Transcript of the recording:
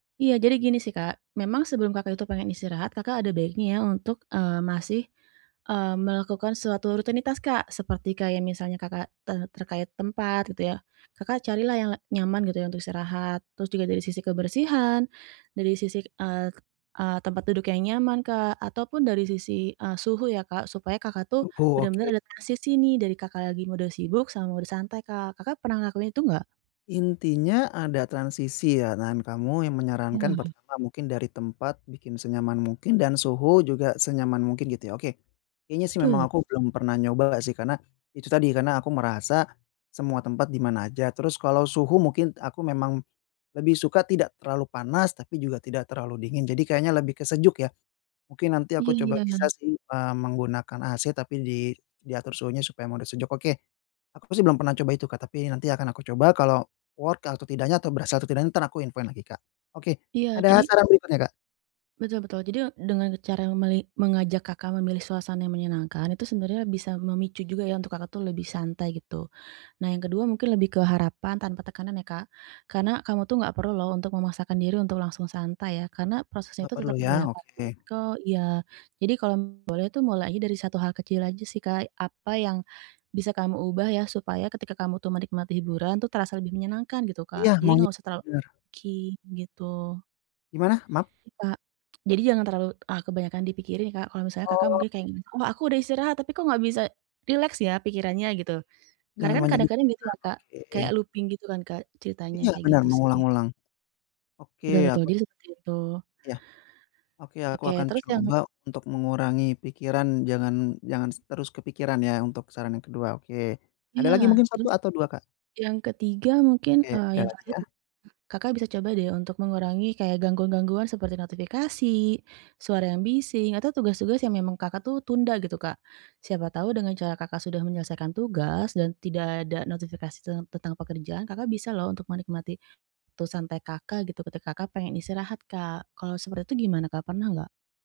Iya, jadi gini sih Kak, memang sebelum Kakak itu pengen istirahat Kakak ada baiknya ya untuk, eee, masih, eee, melakukan suatu rutinitas Kak seperti kayak misalnya Kakak, eee, terkait tempat gitu ya. Kakak carilah yang la nyaman gitu ya untuk istirahat, terus juga dari sisi kebersihan, dari sisi, eee eee, tempat duduk yang nyaman Kak, ataupun dari sisi, eee, suhu ya Kak, supaya Kakak tuh Suhu oke. bener-bener adaptasi sih nih dari Kakak lagi mode sibuk, sama mode santai Kak. Kakak pernah ngelakuin itu nggak? Intinya ada transisi ya dan kamu yang menyarankan Iya. pertama mungkin dari tempat bikin senyaman mungkin dan suhu juga senyaman mungkin gitu ya, oke. Kayaknya sih Betul. memang aku belum pernah nyoba nggak sih karena, itu tadi karena aku merasa semua tempat di mana aja, terus kalau suhu mungkin aku memang lebih suka tidak terlalu panas, tapi juga tidak terlalu dingin, jadi kayaknya lebih ke sejuk ya. Mungkin nanti aku coba bisa Iya. sih, eee, menggunakan AC tapi di diatur suhunya supaya mode sejuk, oke. Aku sih belum pernah coba itu Kak, tapi nanti akan aku coba kalau work atau tidaknya atau berasa atau tidaknya entar aku infoin lagi Kak, oke, Iya, ada jadi saran berikutnya Kak? Betul betul, jadi, eee, dengan cara meli mengajak Kakak memilih suasana yang menyenangkan itu sebenarnya bisa memicu juga ya untuk Kakak tuh lebih santai gitu. Nah yang kedua mungkin lebih ke harapan tanpa tekanan ya Kak, karena kamu tuh gak perlu loh untuk memaksakan diri untuk langsung santai ya, karena prosesnya Enggak itu perlu tetap ya, boleh apa oke. [unintelligible] kok iya, jadi kalau boleh tuh mulai aja dari 1 hal kecil aja sih Kak, apa yang bisa kamu ubah ya, supaya ketika kamu tuh menikmati hiburan tuh terasa lebih menyenangkan gitu Iya, Kak, jadi maunya, enggak usah terlalu bener. [unintelligible] gitu. Gimana? Maaf. I Kak, jadi jangan terlalu, ah, kebanyakan dipikirin Kak, kalau misalnya Kakak Oh. mungkin kayak gini, "Oh, aku udah istirahat tapi kok gak bisa rileks ya pikirannya?" Gitu, karena Jangan kan banyak kadang-kadang gitu ya dipikirkan, Kak, kayak oke. looping gitu kan Kak, ceritanya Iya, kayak benar, gitu sih. mengulang-ngulang, oke, Betul ya, betul, aku jadi seperti itu. Iya, oke, aku Oke, akan terus yang coba untuk mengurangi pikiran jangan jangan terus kepikiran ya untuk saran yang kedua oke. Ada Iya, lagi mungkin 1 terus, atau 2 Kak? yang ketiga mungkin, Oke, eee, ada yang lagi terakhir nih. ah? Kakak bisa coba deh untuk mengurangi kayak gangguan-gangguan seperti notifikasi, suara yang bising, atau tugas-tugas yang memang Kakak tuh tunda gitu Kak. Siapa tahu dengan cara Kakak sudah menyelesaikan tugas dan tidak ada notifikasi ten tentang pekerjaan Kakak bisa loh untuk menikmati waktu santai Kakak gitu, ketika Kakak pengen istirahat Kak. Kalau seperti itu gimana Kak? Pernah gak?